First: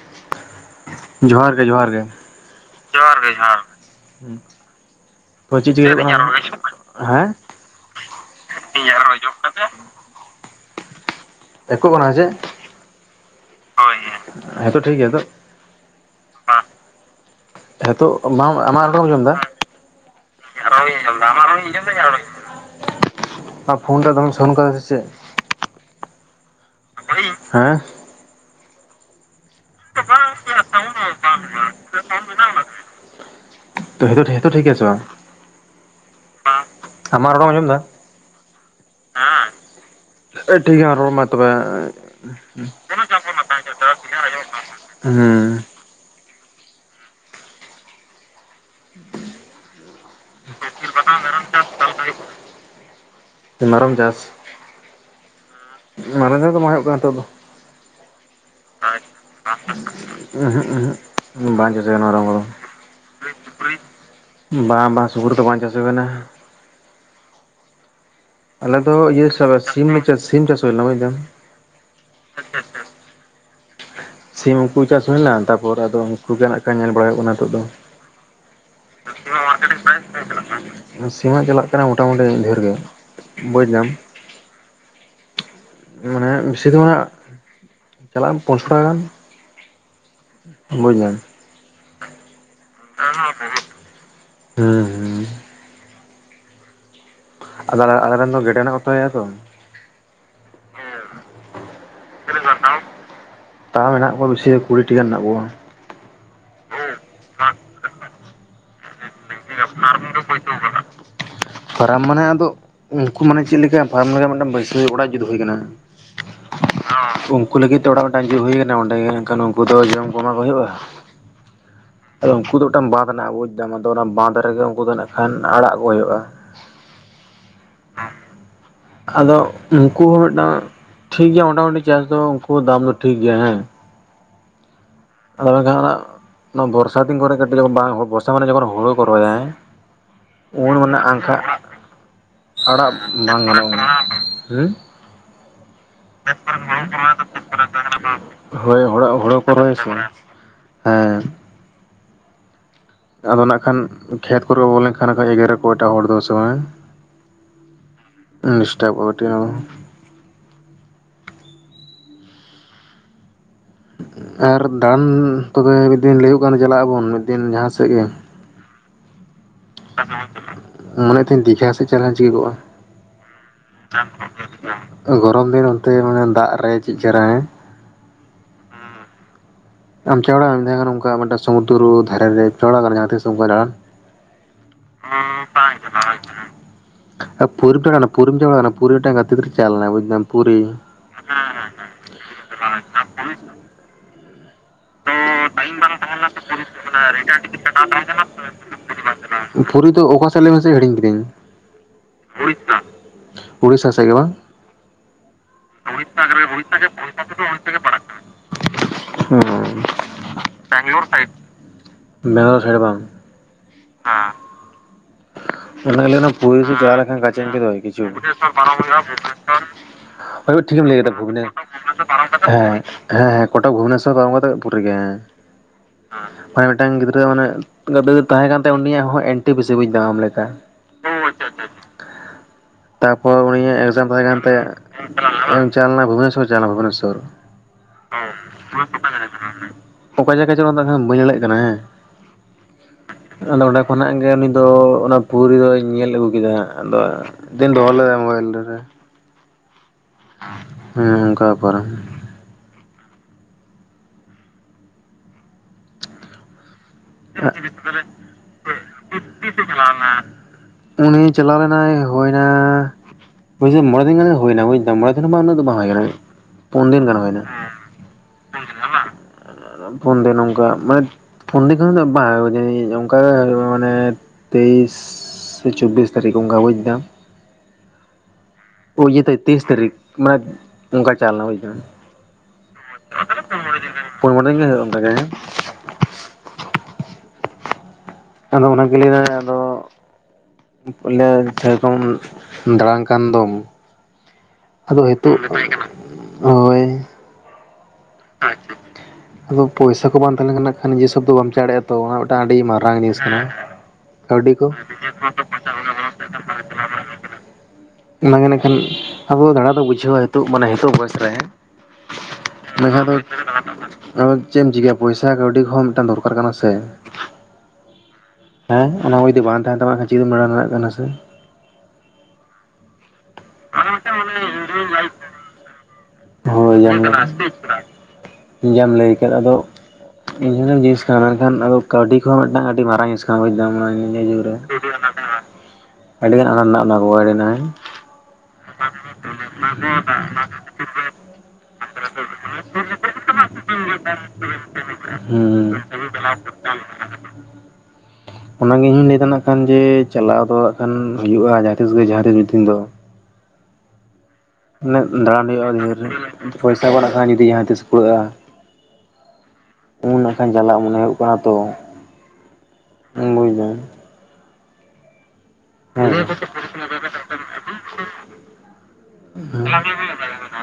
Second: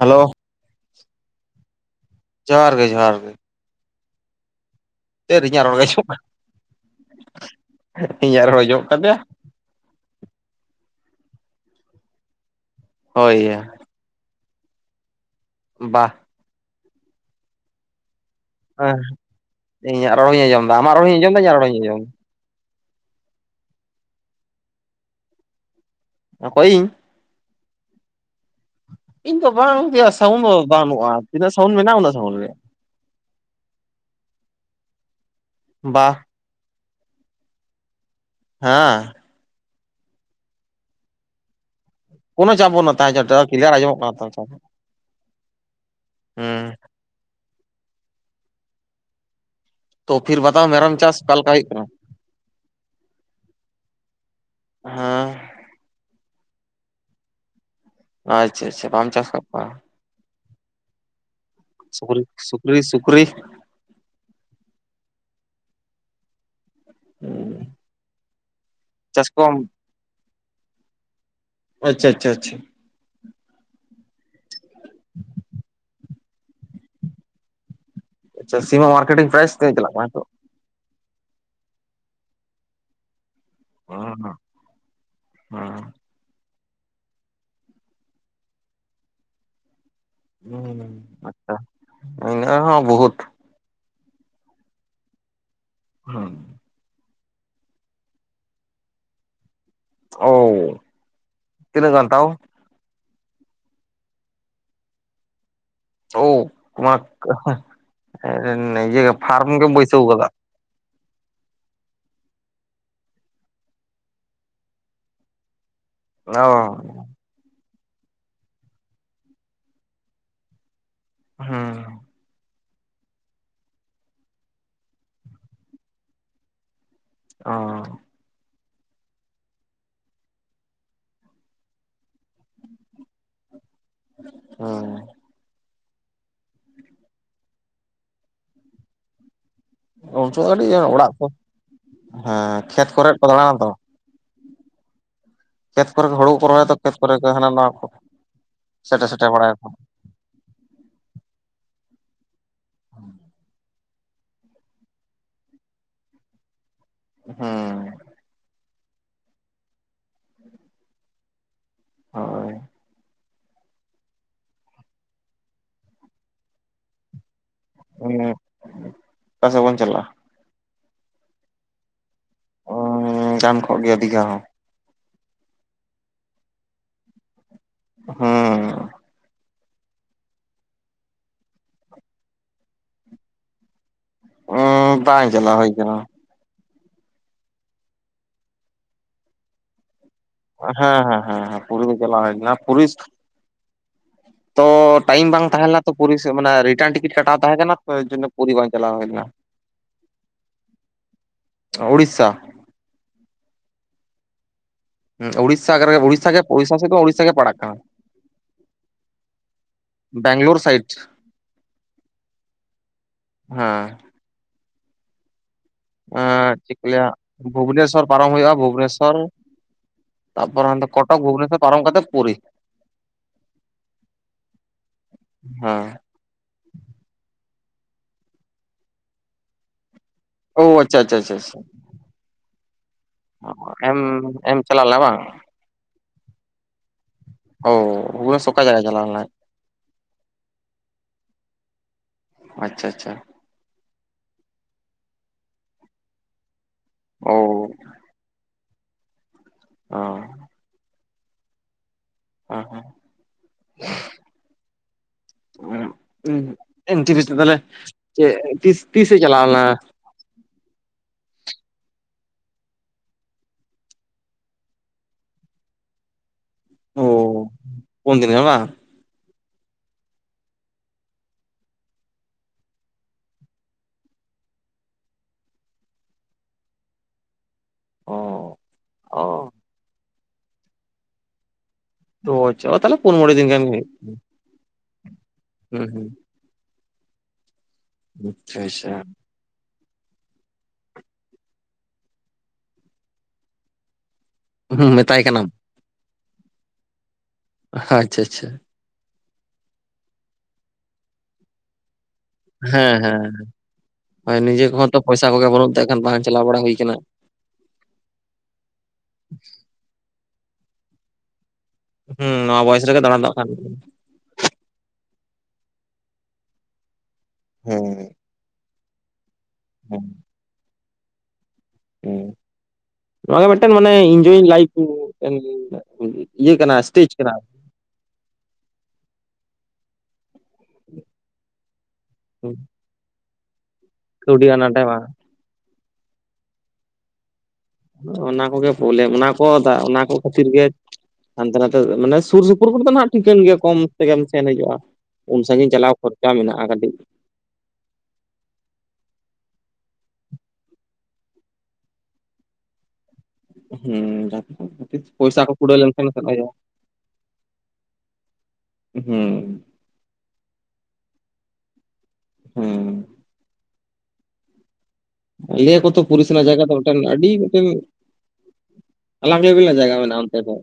Hello ᱡᱚᱦᱟᱨ ᱜᱮ ᱡᱚᱦᱟᱨ ᱜᱮ ᱡᱚᱦᱟᱨ ᱜᱮ ᱡᱚᱦᱟᱨ ᱜᱮ᱾ ᱦᱩᱸ ᱛᱮᱫ ᱯᱚ ᱤᱧᱟᱹᱜ ᱪᱮᱜ ᱨᱚᱲ ᱜᱮ ᱪᱤᱠᱟ ᱟᱸᱡᱚᱢᱚᱜ ᱤᱧ ᱠᱟᱱᱟ ᱟᱜ ᱨᱚᱲ ᱟᱱᱡᱚᱢᱚᱜ ᱠᱟᱱ ᱛᱮ ᱦᱮᱸ ᱤᱧᱟᱹᱜ ᱨᱚᱲ ᱟᱸᱡᱚᱢᱚᱜ ᱤᱧ ᱟᱜ ᱠᱟᱱ ᱨᱚᱲ ᱛᱟᱭᱟ ᱟᱱᱡᱚᱢᱚᱜ ᱠᱟᱱ ᱛᱮ? ᱮᱠᱚᱜ ᱠᱟᱱᱟ ᱥᱮ ᱪᱮ? ᱦᱳᱭ ᱤᱭᱟᱹ᱾ ᱦᱳᱭ ᱤᱭᱟᱹ᱾ ᱦᱮᱸᱛᱚᱜ ᱴᱷᱤᱠ ᱜᱮᱭᱟ ᱦᱮᱸᱛᱚᱜ? ᱵᱟᱦ᱾ ᱵᱟᱦ᱾ ᱦᱮᱸᱛᱚᱜ? ᱵᱟᱢ ᱟᱢᱟᱜ ᱨᱚᱲ ᱮᱢ ᱟᱡᱚᱢ ᱫᱟ ᱤᱧᱟᱹᱜ ᱨᱚᱲ ᱦᱚᱧ ᱟᱸᱡᱚᱢ ᱤᱧᱟᱜ ᱮᱫᱟ ᱨᱚᱲ ᱟᱢᱟᱜ ᱤᱧ ᱟᱡᱚᱢ ᱦᱚᱧ ᱮᱫᱟ ᱟᱸᱡᱚᱢ ᱟᱢᱟᱜ ᱤᱧᱟᱹᱜ ᱨᱚᱲ ᱦᱚᱧ ᱟᱡᱚᱢ ᱟᱸᱡᱚᱢ ᱫᱟ᱾ ᱟ ᱯᱷᱳᱱ ᱴᱟᱜ ᱫᱚᱢᱮ ᱥᱟᱣᱩᱱ ᱠᱟᱫᱟᱜ ᱥᱮ ᱪᱮᱫ? ᱚᱠᱚᱭ ᱤᱧ? ᱦᱮᱸ᱾ ᱤᱧ ᱫᱚ ᱵᱟᱝ [unintelligible] ᱜᱮᱭᱟ ᱥᱟᱣᱩᱱᱰ ᱫᱚ ᱵᱟᱹᱱᱩᱜᱼᱟ ᱛᱤᱱᱟᱹᱜ ᱥᱟᱣᱩᱱᱰ ᱢᱮᱱᱟᱜᱼᱟ ᱩᱱᱟᱹᱜ ᱥᱟᱣᱩᱱᱰ ᱜᱮ ᱦᱮᱸᱛᱚᱜ ᱦᱮᱸᱛᱚᱜ ᱴᱷᱤᱠ ᱜᱮᱭᱟ ᱥᱮ ᱵᱟᱝ? ᱵᱟ᱾ ᱟᱢᱟᱜ ᱨᱚᱲ ᱮᱢ ᱟᱡᱚᱢ ᱫᱟ? ᱦᱮᱸ ᱦᱟᱸ ᱴᱷᱤᱠ ᱜᱮᱭᱟ ᱨᱚᱲ ᱢᱮ ᱛᱚᱵᱮ ᱠᱳᱱᱳ ᱪᱟᱯ ᱵᱟᱱᱩᱜ ᱛᱟᱦᱮᱪᱚᱱᱚᱜ ᱠᱞᱤᱭᱟᱨ ᱟᱸᱡᱚᱢᱚᱜ ᱠᱟᱱᱟ ᱛᱚ ᱦᱩᱸ ᱦᱩᱸ [unintelligible] ᱛᱚ ᱯᱷᱤᱨ ᱵᱟᱛᱟᱣ ᱢᱮᱨᱚᱢ ᱪᱟᱥ ᱚᱠᱟᱞᱮᱠᱟ ᱦᱩᱭᱩᱜ ᱠᱟᱱᱟ? ᱢᱮᱨᱚᱢ ᱦᱮᱸ ᱢᱟᱱᱮ ᱫᱚ ᱵᱟᱝ ᱦᱩᱭᱩᱜ ᱠᱟᱱᱟ ᱱᱤᱛᱚᱜ ᱫᱚ ᱟᱪᱪᱷᱟ ᱟᱪᱪᱷᱟ ᱵᱟᱢ ᱪᱟᱥ ᱠᱟᱜ ᱠᱚᱣᱟ ᱩᱸᱦᱩᱜ ᱩᱸᱦᱩᱜ ᱵᱟᱝ ᱪᱟᱥ ᱠᱟᱱᱟ ᱥᱩᱠᱨᱤ ᱢᱮᱨᱚᱢ ᱠᱚᱫᱚ᱾ ᱥᱩᱠᱨᱤ ᱥᱩᱠᱨᱤ [unintelligible] ᱵᱟᱝ ᱵᱟᱝ ᱥᱩᱠᱨᱤ ᱫᱚ ᱵᱟᱝ ᱪᱟᱥ ᱦᱩᱭ ᱠᱟᱱᱟ᱾ ᱟᱞᱮ ᱫᱚ ᱪᱟᱥ ᱠᱚᱢ ᱤᱭᱟᱹ ᱥᱤᱢ ᱞᱮ ᱪᱟᱥ ᱥᱤᱢ ᱪᱟᱥ ᱦᱩᱭ ᱞᱮᱫ ᱵᱩᱡᱽ ᱫᱟᱢ᱾ ᱟᱪᱪᱷᱟ ᱟᱪᱪᱷᱟ ᱟᱪᱪᱷᱟ᱾ ᱥᱤᱢ ᱩᱱᱠᱩ ᱪᱟᱥ ᱦᱩᱭᱱᱟ ᱛᱟᱯᱚᱨ ᱟᱫᱚ ᱩᱱᱠᱩ ᱜᱮ ᱦᱟᱜ ᱠᱷᱟᱱ ᱧᱮᱞ ᱵᱟᱲᱟᱭ ᱦᱩᱭᱩᱜ ᱠᱟᱱᱟ ᱱᱤᱛᱚᱜ ᱫᱚ᱾ ᱟᱪᱪᱷᱟ ᱥᱤᱢᱟ ᱢᱟᱨᱠᱮᱴᱤᱝ ᱯᱨᱟᱭᱤᱥ ᱛᱤᱱᱟᱹᱜ ᱪᱟᱞᱟᱜ ᱠᱟᱱᱟ ᱱᱤᱛᱚᱜ ᱥᱤᱢ ᱟᱜ ᱪᱟᱞᱟᱜ ᱠᱟᱱᱟ ᱢᱚᱴᱟ ᱢᱩᱴᱤ ᱰᱷᱮᱨ ᱜᱮ ᱵᱩᱡᱽ ᱫᱟᱢ ᱚᱱᱳ ᱦᱚᱸ ᱢᱟᱱᱮ ᱵᱮᱥᱤ ᱫᱚᱦᱟᱜ ᱪᱟᱞᱟᱜ-ᱟ ᱯᱩᱱᱥᱚ ᱴᱟᱠᱟ ᱜᱟᱱ ᱵᱩᱡ ᱦᱩᱸ ᱫᱟᱢ ᱟᱪᱪᱷᱟᱱᱟ ᱩᱱᱟᱜ ᱦᱚᱸ ᱵᱚᱦᱩᱛᱼᱼ ᱦᱩᱸ ᱦᱩᱸ ᱦᱩᱢ ᱟᱫᱚ ᱟᱞᱮᱨᱮᱱ ᱫᱚ ᱜᱮᱰᱮ ᱢᱮᱱᱟᱜ ᱠᱚᱛᱟ ᱞᱮᱭᱟ ᱛᱚ᱾ ᱚᱣ ᱛᱤᱱᱟᱹᱜ ᱜᱟᱱ ᱛᱟᱣ? ᱛᱟᱣ ᱢᱮᱱᱟᱜ ᱠᱚᱣᱟ ᱵᱮᱥᱤ ᱜᱮ ᱠᱩᱲᱤᱴᱤ ᱜᱟᱱ ᱢᱮᱱᱟᱜ ᱠᱚᱣᱟ᱾ ᱳ ᱢᱟᱠ ᱤᱭᱟᱹ ᱯᱷᱟᱨᱢ ᱜᱮᱢ ᱵᱟᱹᱭᱥᱟᱹᱣ ᱠᱟᱫᱟ ᱯᱷᱟᱨᱟᱢ ᱢᱟᱱᱮ ᱟᱫᱚ ᱩᱱᱠᱩ ᱢᱟᱱᱮ ᱪᱮᱫ ᱞᱮᱠᱟ ᱯᱷᱟᱨᱟᱢ ᱞᱮ ᱢᱤᱫᱟᱝ ᱵᱟᱹᱭᱥᱟᱹ ᱚᱲᱟᱜ ᱡᱩᱫ ᱦᱩᱭ ᱟᱠᱟᱱᱟ᱾ ᱚ ᱩᱱᱠᱩ ᱞᱟᱹᱜᱤᱫ ᱛᱮ ᱚᱲᱟᱜ ᱢᱤᱫᱴᱟᱝ ᱡᱩᱛ ᱦᱩᱭ ᱟᱠᱟᱱᱟ ᱚᱸᱰᱮ ᱜᱮ ᱮᱠᱷᱟᱱ ᱩᱱᱠᱩ ᱫᱚ ᱡᱚᱢ ᱠᱚ ᱮᱢᱟ ᱠᱚ ᱦᱩᱭᱩᱜ-ᱟ ᱦᱩᱸ ᱟᱫᱚ ᱩᱱᱠᱩ ᱫᱚ ᱢᱤᱫᱴᱟᱱ ᱵᱟᱸᱫ ᱢᱮᱱᱟᱜ-ᱟ ᱵᱩᱡᱽᱫᱟᱢ ᱟᱫᱚ ᱚᱱᱟ ᱵᱟᱸᱫᱽ ᱨᱮᱜᱮ ᱩᱱᱠᱩ ᱫᱚ ᱱᱟᱜ ᱠᱷᱟᱱ ᱟᱲᱟᱜ ᱠᱚ ᱦᱩᱭᱩᱜ-ᱟ᱾ ᱚ ᱟᱫᱚ ᱩᱱᱠᱩ ᱦᱚᱸ ᱢᱤᱫᱴᱟᱝ ᱴᱷᱤᱠ ᱜᱮᱭᱟ ᱢᱚᱴᱟ ᱢᱩᱴᱤ ᱪᱟᱨᱪ ᱫᱚ ᱩᱱᱠᱩ ᱦᱚᱸ ᱫᱟᱢ ᱫᱚ ᱴᱷᱤᱠ ᱜᱮᱭᱟ ᱦᱮᱸ ᱦᱩᱸ ᱟᱫᱚ ᱢᱮᱱᱠᱷᱟᱱ ᱚᱱᱟ ᱚᱱᱟ ᱵᱚᱨᱥᱟ ᱫᱤᱱ ᱠᱚᱨᱮ ᱠᱟᱹᱴᱤᱡ ᱡᱚᱠᱷᱚᱱ ᱵᱟᱝ ᱵᱚᱨᱥᱟ ᱢᱟᱱᱮ ᱡᱚᱠᱷᱚᱱ ᱦᱳᱲᱩ ᱠᱚ ᱨᱚᱦᱚᱭᱟ ᱥᱚᱢᱚᱭ ᱩᱱ ᱠᱟᱹᱴᱤᱡ ᱚᱱᱟ ᱚᱲᱟᱜ ᱠᱚ ᱟᱝᱠᱷᱟᱼᱼ ᱦᱮᱸ ᱠᱷᱮᱛ ᱟᱲᱟᱜ ᱠᱚᱨᱮ ᱠᱚ ᱫᱟᱬᱟᱱᱟ ᱛᱚ [unintelligible] ᱦᱩᱸ ᱠᱷᱮᱛ ᱠᱚᱨᱮ ᱦᱩᱲᱩ ᱠᱚ ᱨᱚᱦᱚᱭᱟ ᱛᱚ ᱠᱷᱮᱛ ᱠᱚᱨᱮ ᱠᱚ ᱦᱟᱱᱟ ᱱᱟᱣᱟ ᱠᱚ ᱥᱮᱴᱮ ᱥᱮᱴᱮ ᱵᱟᱲᱟᱭᱟᱠᱚ [inaudible] ᱦᱮᱸ ᱟᱫᱚ ᱱᱟᱜ ᱠᱷᱟᱱ ᱠᱷᱮᱛ ᱠᱚᱨᱮ ᱵᱚᱞᱚ ᱞᱮᱱᱠᱷᱟᱱ ᱮᱜᱮᱨᱟᱠᱚ ᱮᱴᱟᱜ ᱦᱚᱲ ᱫᱚ ᱦᱮᱥᱮ ᱵᱟᱝ ᱦᱩᱸ [unintelligible] ᱦᱳᱭ ᱟᱨ ᱫᱟᱬᱟᱱ ᱛᱚᱵᱮ ᱢᱤᱫ ᱫᱤᱱ ᱞᱟᱹᱭ ᱦᱩᱭᱩᱜ ᱠᱟᱱ ᱫᱚ ᱪᱟᱞᱟᱜ ᱟᱵᱚᱱ ᱢᱤᱫ ᱫᱤᱱ ᱡᱟᱦᱟᱸ ᱥᱮᱫ [unintelligible] ᱚᱠᱟᱥᱮᱫ ᱵᱚᱱ ᱪᱟᱞᱟᱜᱼᱟ ᱚᱠᱟ ᱥᱮᱫ ᱵᱚᱱ ᱪᱟᱞᱟᱜ-ᱟ ᱢᱚᱱᱮ ᱮᱛ ᱛᱟᱦᱮᱱ ᱤᱧ ᱫᱤᱜᱷᱟ ᱥᱮᱫᱽ ᱪᱟᱞᱟᱣ ᱞᱮᱱᱠᱷᱟᱱ ᱪᱤᱠᱟ. ᱠᱚᱜ-ᱟ ᱜᱟᱱ ᱠᱚᱜ ᱜᱮᱭᱟ ᱜᱟᱱ ᱫᱤᱜᱷᱟ ᱠᱚᱜ ᱜᱮᱭᱟ ᱜᱚᱨᱚᱢ ᱫᱤᱱ ᱚᱱᱛᱮ ᱢᱟᱱᱮ ᱫᱟᱜᱽ ᱨᱮ ᱪᱮᱫ ᱪᱮᱦᱨᱟ ᱦᱮᱸ ᱦᱩᱸ ᱟᱢ ᱪᱟᱣᱲᱟᱜ ᱛᱟᱦᱮᱸ ᱠᱟᱱᱟ ᱚᱱᱠᱟ ᱢᱤᱫᱴᱟᱝ ᱥᱚᱢᱩᱫᱨᱩ ᱫᱷᱟᱨᱮ ᱨᱮ ᱪᱟᱣᱲᱟ ᱠᱟᱱᱟ ᱡᱟᱦᱟᱸ ᱛᱤᱥ ᱚᱱᱠᱟ ᱫᱟᱬᱟᱱ ᱦᱩᱸ ᱵᱟᱝ ᱪᱟᱞᱟᱣ ᱦᱩᱭ ᱟᱠᱟᱱᱟ ᱯᱩᱨᱤᱢ ᱪᱟᱞᱟᱣ ᱟᱠᱟᱱᱟ ᱯᱩᱨᱤᱢ ᱪᱟᱞᱟᱣ ᱟᱠᱟᱱᱟ ᱯᱩᱨᱤ ᱢᱤᱫᱴᱟᱝ ᱜᱟᱛᱮ ᱜᱤᱫᱽᱨᱟᱹ ᱪᱟᱞᱟᱣ ᱞᱮᱱᱟ ᱵᱩᱡ ᱮᱫᱟᱢ ᱦᱮᱸ ᱦᱮᱸ ᱦᱮᱸ ᱯᱩᱨᱤ ᱫᱚ ᱪᱟᱞᱟᱣ ᱦᱩᱭ ᱞᱮᱱᱟ ᱯᱩᱨᱤ ᱛᱚ ᱴᱟᱭᱤᱢ ᱵᱟᱝ ᱛᱟᱦᱮᱸ ᱞᱮᱱᱟ ᱛᱚ ᱯᱩᱨᱤ ᱥᱮᱫ ᱢᱟᱱᱮ ᱨᱤᱴᱟᱱ ᱴᱤᱠᱤᱴ ᱠᱟᱴᱟᱣ ᱛᱟᱦᱮᱸ ᱠᱟᱱᱟ ᱛᱚ ᱚᱡᱚᱱᱱᱮ ᱯᱩᱨᱤ ᱵᱟᱝ ᱪᱟᱞᱟᱣ ᱦᱩᱭ ᱞᱮᱱᱟ ᱯᱩᱨᱤ ᱫᱚ ᱚᱠᱟ ᱥᱮᱫ ᱞᱟᱹᱭ ᱢᱮᱥᱮ ᱦᱤᱲᱤᱧ ᱠᱤᱫᱤᱧ ᱩᱲᱤᱥᱥᱟ ᱩᱲᱤᱥᱥᱟ ᱥᱮᱫ ᱜᱮ ᱵᱟᱝ ᱦᱩᱸ ᱩᱲᱤᱥᱥᱟ ᱨᱮᱜᱮ ᱩᱲᱤᱥᱟ ᱩᱲᱤᱥᱥᱟ ᱜᱮ ᱨᱮᱜᱮ ᱩᱲᱤᱥᱟ ᱩᱲᱤᱥᱥᱟ ᱥᱮᱫ ᱫᱚ ᱜᱮ ᱛᱮᱫᱚ ᱯᱟᱲᱟᱜ ᱩᱲᱤᱥᱥᱟ ᱠᱟᱱᱟ ᱨᱮᱜᱮ ᱯᱟᱲᱦᱟᱜ ᱠᱟᱱᱟ ᱚ ᱵᱮᱝᱜᱟᱞᱳᱨ ᱥᱟᱭᱤᱰ᱾ ᱵᱮᱝᱜᱟᱞᱳᱨ ᱥᱟᱭᱤᱰ ᱵᱟᱝ ᱦᱚᱸ ᱦᱮᱸ ᱛᱟᱦᱚᱞᱮ ᱞᱟᱹᱭ ᱮᱫᱟᱢ ᱮᱸ ᱯᱩᱨᱤ ᱪᱮᱫ ᱥᱮᱫ ᱠᱚ ᱪᱟᱞᱟᱣ ᱞᱟᱹᱭᱟ ᱞᱮᱱᱠᱷᱟᱱ ᱠᱟᱪᱷᱮ ᱮᱢ ᱠᱮᱫᱚ ᱵᱷᱩᱵᱽᱱᱮᱥᱥᱚᱨ ᱠᱤᱪᱷᱩ᱾ ᱵᱷᱩᱵᱱᱮᱥᱥᱚᱨ ᱦᱩᱭᱩᱜᱼᱟ ᱯᱟᱨᱚᱢ ᱦᱩᱭᱩᱜ ᱟ ᱵᱷᱩᱵᱽᱱᱮᱥᱥᱚᱨ ᱵᱷᱩᱵᱱᱮᱥᱥᱚᱨ ᱦᱳᱭ ᱛᱟᱯᱚᱨ ᱴᱷᱤᱠᱮᱢ ᱦᱟᱱᱛᱮ ᱞᱟᱹᱭ ᱠᱮᱫᱟ ᱠᱚᱴᱚᱠ ᱵᱷᱩᱵᱽᱱᱮᱥᱥᱚᱨ ᱯᱟᱨᱚᱢ ᱠᱟᱛᱮ ᱯᱩᱨᱤ ᱵᱷᱩᱵᱱᱮᱥᱥᱚᱨ ᱦᱮᱸ ᱦᱮᱸ ᱦᱮᱸ ᱠᱚᱴᱚᱠ ᱵᱷᱩᱵᱱᱮᱥᱥᱚᱨ ᱯᱟᱨᱚᱢ ᱠᱟᱛᱮ ᱜᱮ ᱯᱩᱨᱤ ᱜᱮ ᱦᱮᱸ ᱦᱚᱭ ᱢᱟᱱᱮ ᱢᱤᱫᱴᱟᱝ ᱜᱤᱫᱽᱨᱟᱹ ᱢᱟᱱᱮ ᱜᱟᱛᱮ ᱛᱟᱦᱮᱸ ᱠᱟᱱ ᱛᱟᱭᱟ ᱩᱱᱤᱭᱟᱜ ᱦᱚᱸ ᱮᱱ. ᱴᱤ. ᱯᱤ. ᱥᱤ. ᱵᱩᱡ ᱮᱫᱟᱢ ᱟᱢ ᱞᱮ ᱚ ᱟᱪᱪᱷᱟ ᱟᱪᱪᱷᱟ ᱟᱪᱪᱷᱟ ᱾ ᱛᱟᱯᱚᱨ ᱩᱱᱤᱭᱟᱜ ᱮᱢ ᱮᱠᱡᱟᱢ ᱛᱟᱦᱮᱸ ᱮᱢ ᱠᱟᱱᱛᱟᱭᱟ, ᱪᱟᱞᱟᱣ ᱞᱮᱱᱟ ᱵᱟᱝ ᱮᱢ ᱪᱟᱞᱟᱣ ᱞᱮᱱᱟ ᱵᱟᱝ ᱮᱢ᱾ ᱪᱟᱞᱟᱣ ᱞᱮᱱᱟ ᱵᱷᱩᱵᱮᱥᱥᱚᱨ ᱪᱟᱞᱟᱣ ᱞᱮᱱᱟ ᱵᱷᱩᱵᱮᱥᱥᱚᱨ ᱳ ᱵᱷᱩᱵᱽᱱᱮᱥᱥᱚᱨ ᱚᱠᱟ ᱡᱟᱭᱜᱟ ᱪᱟᱞᱟᱣ ᱞᱮᱱᱟᱭ ᱚ [unintelligible] ᱚᱠᱟ ᱡᱟᱭᱜᱟ ᱢᱟᱱᱮ᱾ ᱛᱚ ᱚᱠᱟ ᱡᱟᱭᱜᱟ ᱪᱟᱞᱟᱣ ᱞᱮᱱᱟ ᱚᱱᱟᱫᱚ ᱦᱟᱸᱜ ᱠᱷᱟᱱ ᱵᱟᱹᱧ ᱞᱟᱹᱭ ᱫᱟᱲᱮᱜ ᱠᱟᱱᱟ ᱦᱮᱸ᱾ ᱟᱪᱪᱷᱟ ᱟᱪᱪᱷᱟ᱾ ᱟᱫᱚ ᱚᱸᱰᱮ ᱠᱷᱚᱱᱟᱜ ᱜᱮ ᱩᱱᱤ ᱫᱚ ᱚᱱᱟ ᱯᱩᱨᱤ ᱫᱚᱭ ᱧᱮᱞ ᱟᱹᱜᱩ ᱠᱮᱫᱟ ᱦᱟᱸᱜ᱾ ᱟᱫᱚᱭ ᱳ ᱫᱤᱱ ᱫᱚᱦᱚ ᱞᱮᱫᱟᱭ ᱢᱳᱵᱟᱭᱤᱞ ᱨᱮ ᱚ ᱦᱮᱸ ᱚᱱᱠᱟ ᱯᱟᱨᱮ ᱦᱩᱸ [unintelligible] ᱮᱱ. ᱴᱤ. ᱮᱯ. ᱥᱤ. ᱛᱟᱦᱚᱞᱮ, ᱪᱮᱫ ᱛᱤᱥ ᱛᱤᱥᱮ ᱪᱟᱞᱟᱣ ᱞᱮᱱᱟ? ᱩᱱᱤ ᱪᱟᱞᱟᱣ ᱞᱮᱱᱟᱭ ᱦᱩᱭᱱᱟ ᱵᱩᱡᱷᱟᱹᱣ ᱢᱚᱬᱮ ᱫᱤᱱ ᱜᱟᱱᱮ ᱦᱩᱭᱱᱟ ᱵᱩᱡᱽ ᱫᱟᱢ ᱢᱚᱬᱮ ᱫᱤᱱ ᱩᱱᱟᱹᱜ ᱦᱚᱸ ᱵᱟᱝ ᱦᱩᱭ ᱟᱠᱟᱱᱟ, ᱯᱩᱱ ᱳ ᱫᱤᱱ ᱜᱟᱱ ᱦᱩᱭ ᱮᱱᱟ ᱯᱩᱱ ᱫᱤᱱ ᱜᱟᱱ ᱵᱟᱝ᱾ ᱯᱩᱱ ᱚᱝᱠᱟ ᱵᱟᱴ ᱯᱷᱩᱱ ᱫᱤ ᱠᱷᱚᱱᱟᱜ ᱫᱚ ᱵᱟᱝ ᱡᱟᱹᱱᱤᱡ ᱚᱱᱠᱟ ᱦᱩᱭᱩᱜ-ᱟ ᱢᱟᱱᱮ ᱛᱮᱭᱤᱥ ᱥᱮ ᱪᱚᱵᱽᱵᱤᱥ ᱛᱟᱹᱨᱤᱠ ᱚᱝᱠᱟ ᱵᱩᱡᱽ ᱫᱟᱢ᱾ ᱚ ᱠᱩ ᱤᱭᱟᱹ ᱚ ᱛᱮ ᱛᱮᱭᱤᱥ ᱛᱟᱹᱨᱤᱠ ᱢᱟ, ᱚᱝᱠᱟ ᱪᱟᱞᱟᱣ ᱦᱩᱭ ᱠᱟᱱᱟ᱾ ᱛᱚ ᱟᱪᱪᱷᱟ ᱚ ᱛᱟᱦᱮᱞᱮ ᱯᱩᱱ ᱢᱚᱬᱮ ᱫᱤᱱ ᱜᱟᱱ ᱜᱮ ᱦᱩᱭᱩᱜ ᱼᱟ᱾ [unintelligible] ᱚᱱᱠᱟ ᱜᱮ᱾ ᱦᱩᱸ ᱦᱩᱸ᱾ ᱟᱪᱪᱷᱟ ᱟᱪᱪᱷᱟ᱾ ᱦᱮᱸ ᱟᱫᱚ ᱯᱟᱞᱮ ᱥᱮᱨᱚᱠᱚᱢ ᱫᱟᱬᱟᱱ ᱠᱟᱱ ᱫᱚᱢ᱾ ᱦᱩᱸ ᱟᱫᱚ ᱢᱮᱛᱟᱭ ᱦᱮᱛᱳᱜ, ᱛᱟᱦᱮᱸ ᱠᱟᱱᱟᱢ? ᱦᱳᱭ, ᱦᱟᱪᱪᱷᱟ ᱟᱪᱪᱷᱟ ᱾ ᱟᱫᱚ ᱯᱚᱭᱥᱟ ᱠᱚ ᱵᱟᱝ ᱛᱟᱦᱮᱸ ᱞᱮᱱᱠᱷᱟᱱ ᱱᱟᱠᱷᱟᱱ ᱱᱤᱡᱮ ᱥᱚᱵ ᱫᱚ ᱵᱟᱢ ᱪᱟ ᱫᱟᱲᱮᱜ ᱛᱚ ᱚᱱᱟ ᱢᱤᱫᱴᱟᱝ ᱟᱹᱰᱤ ᱢᱟᱨᱟᱝ ᱦᱮᱸ ᱡᱤᱱᱤᱥ ᱦᱮᱸ ᱠᱟᱱᱟ᱾ ᱦᱳᱭ ᱠᱟᱹᱣᱰᱤ ᱱᱤᱡᱮ ᱠᱚ᱾ ᱠᱚᱦᱚᱸ ᱛᱚ ᱯᱚᱭᱥᱟ ᱠᱚᱜᱮ ᱵᱟᱹᱱᱩᱜ ᱛᱮ ᱟᱠᱷᱟᱱ ᱵᱟᱝ ᱪᱟᱞᱟᱣ ᱵᱟᱲᱟ ᱦᱩᱭ ᱠᱟᱱᱟ ᱾ ᱚᱱᱟ ᱜᱮ ᱱᱟᱠᱷᱟᱱ ᱟᱵᱚ ᱫᱟᱬᱟ ᱫᱚ ᱵᱩᱡᱷᱟᱹᱣᱟ ᱦᱤᱛᱚᱜ ᱢᱟᱱᱮ ᱦᱤᱸᱛᱚᱜ ᱵᱚᱭᱮᱥ ᱨᱮ ᱦᱮᱸ᱾ ᱦᱩᱸ ᱱᱚᱣᱟ ᱵᱚᱭᱮᱥ ᱨᱮᱜᱮ ᱱᱟᱠᱷᱟᱡ ᱫᱚ ᱫᱟᱬᱟ ᱠᱷᱟᱱ [unintelligible] ᱟᱨᱚ ᱪᱮᱫ ᱮᱢ ᱪᱤᱠᱟᱹᱭᱟ ᱯᱚᱭᱥᱟ ᱠᱟᱹᱣᱰᱤ ᱦᱚᱸ ᱢᱤᱫᱴᱟᱝ ᱫᱚᱨᱠᱟᱨ ᱠᱟᱱᱟ ᱥᱮ᱾ ᱦᱳᱭ ᱦᱮᱸ ᱚᱱᱟ ᱦᱚᱸ ᱡᱩᱫᱤ ᱵᱟᱝ ᱛᱟᱦᱮᱱ ᱛᱟᱢᱟ ᱠᱷᱟᱡ ᱪᱮᱫ ᱛᱮᱢ ᱫᱟᱬᱟ ᱱᱟᱜ ᱠᱟᱱᱟ ᱥᱮ, ᱦᱩᱸ, ᱱᱚᱣᱟ ᱜᱮ ᱢᱤᱫᱴᱮᱝ ᱢᱟᱱᱮ ᱤᱱᱡᱚᱭᱤᱝ ᱞᱟᱭᱤᱯ [unintelligible] ᱦᱳᱭ ᱟᱸᱡᱟᱢ ᱫᱟᱞᱤᱧ [inaudible] ᱡᱟᱢ ᱞᱟᱹᱭ ᱠᱮᱫ ᱟᱫᱚ, [unintelligible] ᱡᱤᱱᱤᱥ ᱠᱟᱱᱟ ᱠᱷᱟᱱ ᱠᱟᱹᱣᱰᱤ ᱠᱚᱦᱚᱸ ᱢᱤᱫᱴᱟᱝ ᱟᱹᱰᱤ ᱢᱟᱨᱟᱝ ᱡᱤᱱᱤᱥ ᱠᱟᱱᱟ ᱵᱩᱡᱽ ᱫᱟᱢ [unintelligible] ᱡᱚᱢ ᱧᱩ ᱠᱟᱹᱣᱰᱤ ᱨᱮ, ᱟᱱᱟᱴ ᱦᱮᱸ ᱵᱟᱝ [unintelligible] ᱛᱟᱦᱚᱞᱮ ᱠᱷᱟᱱ [unintelligible] ᱚᱱᱟ ᱠᱚᱜᱮ ᱯᱨᱚᱵᱞᱮᱢ, ᱚᱱᱟ ᱠᱚ ᱫᱟᱜ ᱚᱱᱟ ᱠᱚ ᱠᱷᱟᱹᱛᱤᱨ ᱜᱮ ᱦᱟᱱᱛᱮ ᱱᱟᱛᱮ ᱢᱟᱱᱮ ᱥᱩᱨ ᱥᱩᱯᱩᱨ ᱠᱚᱨᱮ ᱫᱚ ᱱᱟᱦᱟᱜ ᱴᱷᱤᱠᱟᱹᱱ ᱜᱮᱭᱟ ᱠᱚᱢ ᱛᱮᱜᱮᱢ ᱥᱮᱱ ᱦᱤᱡᱩᱜᱼᱟ᱾ ᱩᱱ ᱥᱟᱺᱜᱤᱧ ᱦᱩᱸ ᱪᱟᱞᱟᱣ ᱠᱷᱚᱨᱪᱟ ᱢᱮᱱᱟᱜᱼᱟ ᱠᱟᱴᱤᱡ᱾ [inaudible] ᱚᱱᱟ ᱜᱮ ᱤᱧ ᱦᱚᱧ ᱞᱟᱹᱭᱫᱟ ᱱᱟᱜ ᱠᱷᱟᱱ ᱡᱮ ᱪᱟᱞᱟᱣ ᱫᱚ ᱦᱟᱸᱜ ᱠᱷᱟᱱ ᱦᱩᱭᱩᱜᱼᱟ, ᱡᱟᱦᱟᱸ ᱛᱤᱥ ᱜᱮ ᱡᱟᱦᱟᱸ ᱛᱤᱥ ᱢᱤᱫ ᱫᱤᱱ ᱫᱚ᱾ ᱦᱩᱸ [unintelligible] ᱩᱱᱟᱜ ᱯᱚᱭᱥᱟ ᱫᱟᱬᱟᱱ ᱠᱚ ᱦᱩᱭᱩᱜᱼᱟ ᱠᱩᱲᱟᱹᱣ ᱫᱷᱮᱨ ᱨᱮ ᱞᱮᱱᱠᱷᱟᱱ ᱥᱟᱱᱟᱭᱟ ᱯᱚᱭᱥᱟ ᱚᱱᱟᱜ ᱠᱷᱟᱱ ᱮᱢ ᱤᱫᱤᱭᱟ ᱛᱚᱵᱮ ᱥᱮ ᱠᱩᱲᱟᱹᱜᱼᱟ ᱦᱩᱸ ᱩᱱ ᱱᱟᱠᱷᱟᱱ ᱪᱟᱞᱟᱜ ᱢᱚᱱᱮ ᱦᱩᱭᱩᱜ ᱠᱟᱱᱟ ᱛᱚ ᱦᱮᱸ ᱵᱩᱡᱫᱟᱹᱧ ᱞᱟᱹᱭ ᱟᱠᱚ ᱛᱚ ᱦᱮᱸ ᱯᱚᱨᱤᱥᱱᱟ ᱡᱟᱭᱜᱟ ᱫᱚ ᱢᱤᱫᱴᱮᱱ ᱟᱹᱰᱤ ᱢᱤᱫᱴᱮᱱ ᱟᱞᱟᱱᱜᱮ ᱵᱤᱞᱟ ᱡᱟᱭᱜᱟ ᱢᱮᱱᱟᱜᱼᱟ ᱚᱱᱛᱮ ᱫᱚ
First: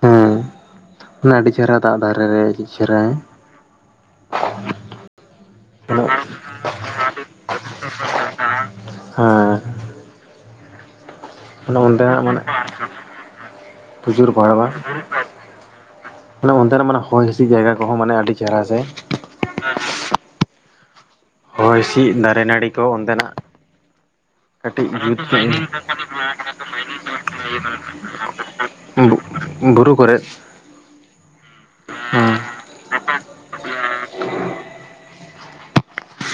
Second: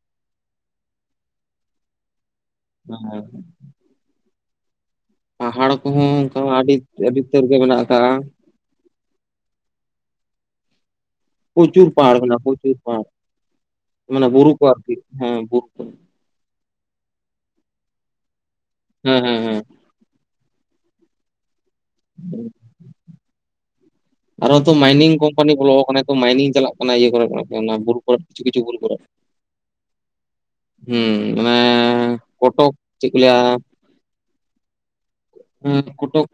ᱦᱮᱸ ᱢᱟᱱᱮ ᱟᱹᱰᱤ ᱪᱮᱦᱨᱟ ᱫᱟᱜ ᱫᱷᱟᱨᱮ ᱨᱮ ᱪᱮᱦᱨᱟ ᱦᱮᱸ [unintelligible] ᱯᱟᱦᱟᱲ ᱠᱚᱦᱚᱸ ᱚᱱᱠᱟ ᱟᱹᱰᱤ ᱟᱹᱰᱤ ᱩᱛᱟᱹᱨ ᱜᱮ ᱢᱮᱱᱟᱜ ᱟᱠᱟᱜ-ᱟ [unintelligible] ᱟᱫᱚ ᱯᱨᱚᱪᱩᱨ ᱯᱟᱦᱟᱲ ᱚᱱᱰᱮᱱᱟᱜ ᱢᱟᱱᱮ ᱢᱮᱱᱟᱜᱼᱟ ᱯᱨᱚᱪᱩᱨ ᱯᱟᱦᱟᱲ ᱯᱨᱩᱡᱩᱨ ᱢᱟᱱᱮ ᱵᱩᱨᱩ ᱠᱚ ᱵᱟᱲᱟᱣᱟ ᱟᱨᱠᱤ ᱦᱮᱸ ᱵᱩᱨᱩ ᱠᱚ ᱢᱟᱱᱮ ᱚᱱᱛᱮ ᱨᱮ ᱢᱟᱱᱮ ᱦᱚᱭ ᱦᱤᱸᱥᱤᱫ ᱡᱟᱭᱜᱟ ᱠᱚᱦᱚᱸ ᱢᱟᱱᱮ ᱟᱹᱰᱤ ᱪᱮᱦᱨᱟ ᱥᱮ ᱦᱮᱸ ᱦᱮᱸ ᱦᱮᱸ ᱦᱚᱭ ᱦᱤᱸᱥᱤᱫ ᱫᱟᱨᱮᱼ ᱱᱟᱹᱲᱤ ᱠᱚ ᱚᱱᱛᱮ ᱱᱟᱜ ᱟᱨᱚ ᱠᱟ. ᱛᱚ ᱴᱤᱜ [unintelligible] ᱢᱟᱭᱱᱤᱝ ᱠᱳᱢᱯᱟᱱᱤ ᱵᱚᱞᱚ ᱟᱠᱟᱱᱟ ᱛᱚ ᱢᱟᱭᱱᱤᱝ ᱪᱟᱞᱟᱜ ᱠᱟᱱᱟ ᱤᱭᱟᱹ ᱠᱚᱨᱮ ᱚᱱᱟ ᱵᱩᱨᱩ ᱠᱚᱨᱮ ᱠᱤᱪᱷᱩ ᱠᱤᱪᱷᱩ ᱵᱩᱨᱩ ᱠᱚᱨᱮ ᱫᱩᱲᱩᱯ... ᱵᱩᱨᱩ ᱠᱚᱨᱮ ᱦᱩᱸ ᱢᱟᱱᱮ ᱠᱚᱴᱚᱠ ᱪᱮᱫ ᱠᱚ ᱞᱟᱹᱭᱟ ᱦᱩᱸ ᱠᱚᱴᱚᱠ